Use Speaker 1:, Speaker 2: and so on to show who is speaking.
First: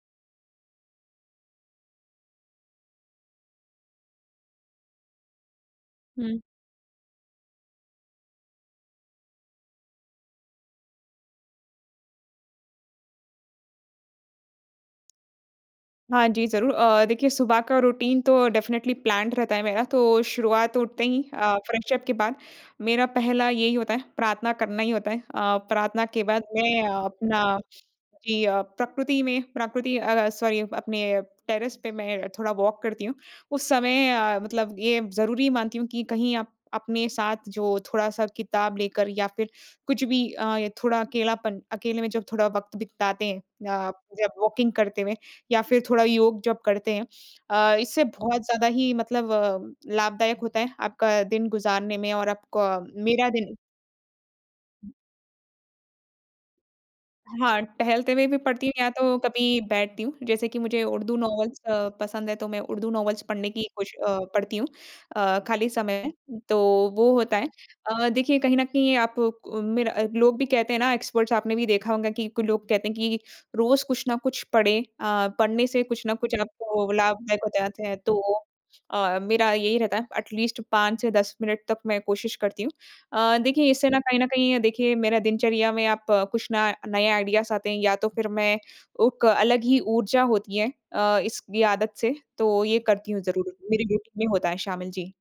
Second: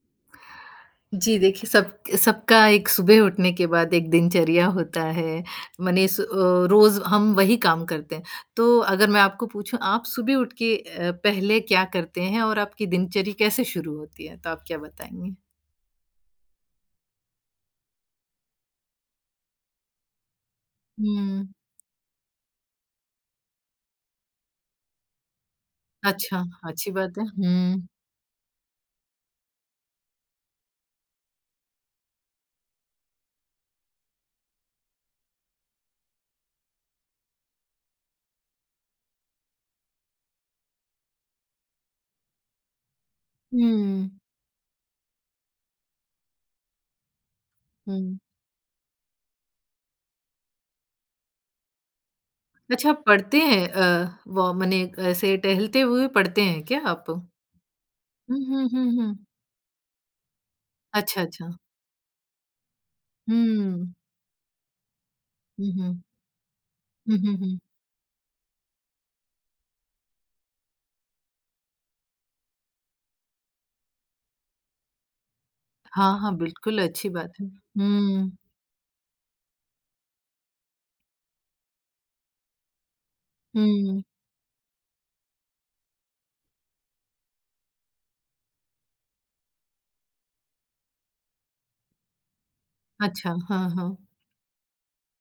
Speaker 1: जी, देखिए सब सबका एक सुबह उठने के बाद एक दिनचर्या होता है। मनीस अ,
Speaker 2: हुँ।
Speaker 1: रोज़ हम वही काम करते हैं, तो अगर मैं आपको पूछूँ, आप सुबह उठ के अ, पहले क्या करते हैं और आपकी दिनचर्या कैसे शुरू होती है, तो आप क्या बताएँगे?
Speaker 2: हाँ जी ज़रूर। अ, देखिए सुबह का रूटीन तो डेफिनिटली प्लान्ड रहता है मेरा तो शुरुआत उठते ही
Speaker 1: हुँ।
Speaker 2: अ, फ्रेश अप के बाद मेरा पहला यही होता है, प्रार्थना करना ही होता है। अ, प्रार्थना के बाद
Speaker 1: अच्छा।
Speaker 2: मैं
Speaker 1: अच्छी बात है।
Speaker 2: अपना
Speaker 1: हुँ।
Speaker 2: जी अ, प्रकृति में प्रकृति अ अ, सॉरी अपने टेरेस पे मैं थोड़ा वॉक करती हूँ। उस समय अ, मतलब ये ज़रूरी मानती हूँ कि कहीं आप अपने साथ जो थोड़ा-सा किताब लेकर या फिर कुछ भी अ, थोड़ा अकेलापन अकेले में जब थोड़ा वक़्त बिताते हैं अ,
Speaker 1: हुँ।
Speaker 2: जब वॉकिंग करते हुए या फिर थोड़ा योग जब करते हैं। अ, इससे
Speaker 1: हुँ।
Speaker 2: बहुत ज़्यादा ही मतलब लाभदायक होता है आपका दिन गुज़ारने में और आपका
Speaker 1: अच्छा,
Speaker 2: मेरा
Speaker 1: पढ़ते
Speaker 2: दिन
Speaker 1: हैं अ, वो मने ऐसे टहलते हुए पढ़ते हैं क्या आप? हुँ,
Speaker 2: हाँ, टहलते हुए भी पढ़ती
Speaker 1: हुँ,
Speaker 2: हूँ या
Speaker 1: हुँ,
Speaker 2: तो
Speaker 1: हुँ।
Speaker 2: कभी बैठती हूँ। जैसे कि मुझे उर्दू
Speaker 1: अच्छा, अच्छा।
Speaker 2: नोवेल्स अ, पसंद है तो मैं उर्दू नोवेल्स पढ़ने की
Speaker 1: हुँ।
Speaker 2: कोश अ, पढ़ती हूँ अ, खाली
Speaker 1: हुँ, हुँ।
Speaker 2: समय, तो वो
Speaker 1: हुँ, हुँ,
Speaker 2: होता है।
Speaker 1: हुँ।
Speaker 2: अ, देखिए कहीं न कहीं आप कु मेरा लोग भी कहते हैं ना, एक्सपर्ट्स आपने भी देखा होंगा कि लोग कहते हैं कि रोज़ कुछ ना कुछ पढ़ें अ, पढ़ने से कुछ ना
Speaker 1: हाँ,
Speaker 2: कुछ
Speaker 1: हाँ बिल्कुल।
Speaker 2: आपको
Speaker 1: अच्छी बात
Speaker 2: लाभदायक
Speaker 1: है।
Speaker 2: हो जाते हैं तो
Speaker 1: हुँ।
Speaker 2: अ, मेरा यही रहता है एट लीस्ट 5 से 10 मिनट तक मैं कोशिश करती हूँ। अ, देखिए इससे ना
Speaker 1: हुँ।
Speaker 2: कहीं न कहीं देखिए मेरा दिनचर्या में आप कुछ ना नए आइडियाज़ आते हैं या तो फिर मैं उक अलग ही ऊर्जा होती है अ, इसकी आदत से, तो ये करती हूँ
Speaker 1: अच्छा।
Speaker 2: ज़रूर।
Speaker 1: हाँ,
Speaker 2: मेरे
Speaker 1: हाँ।
Speaker 2: रूटीन में होता है शामिल। जी।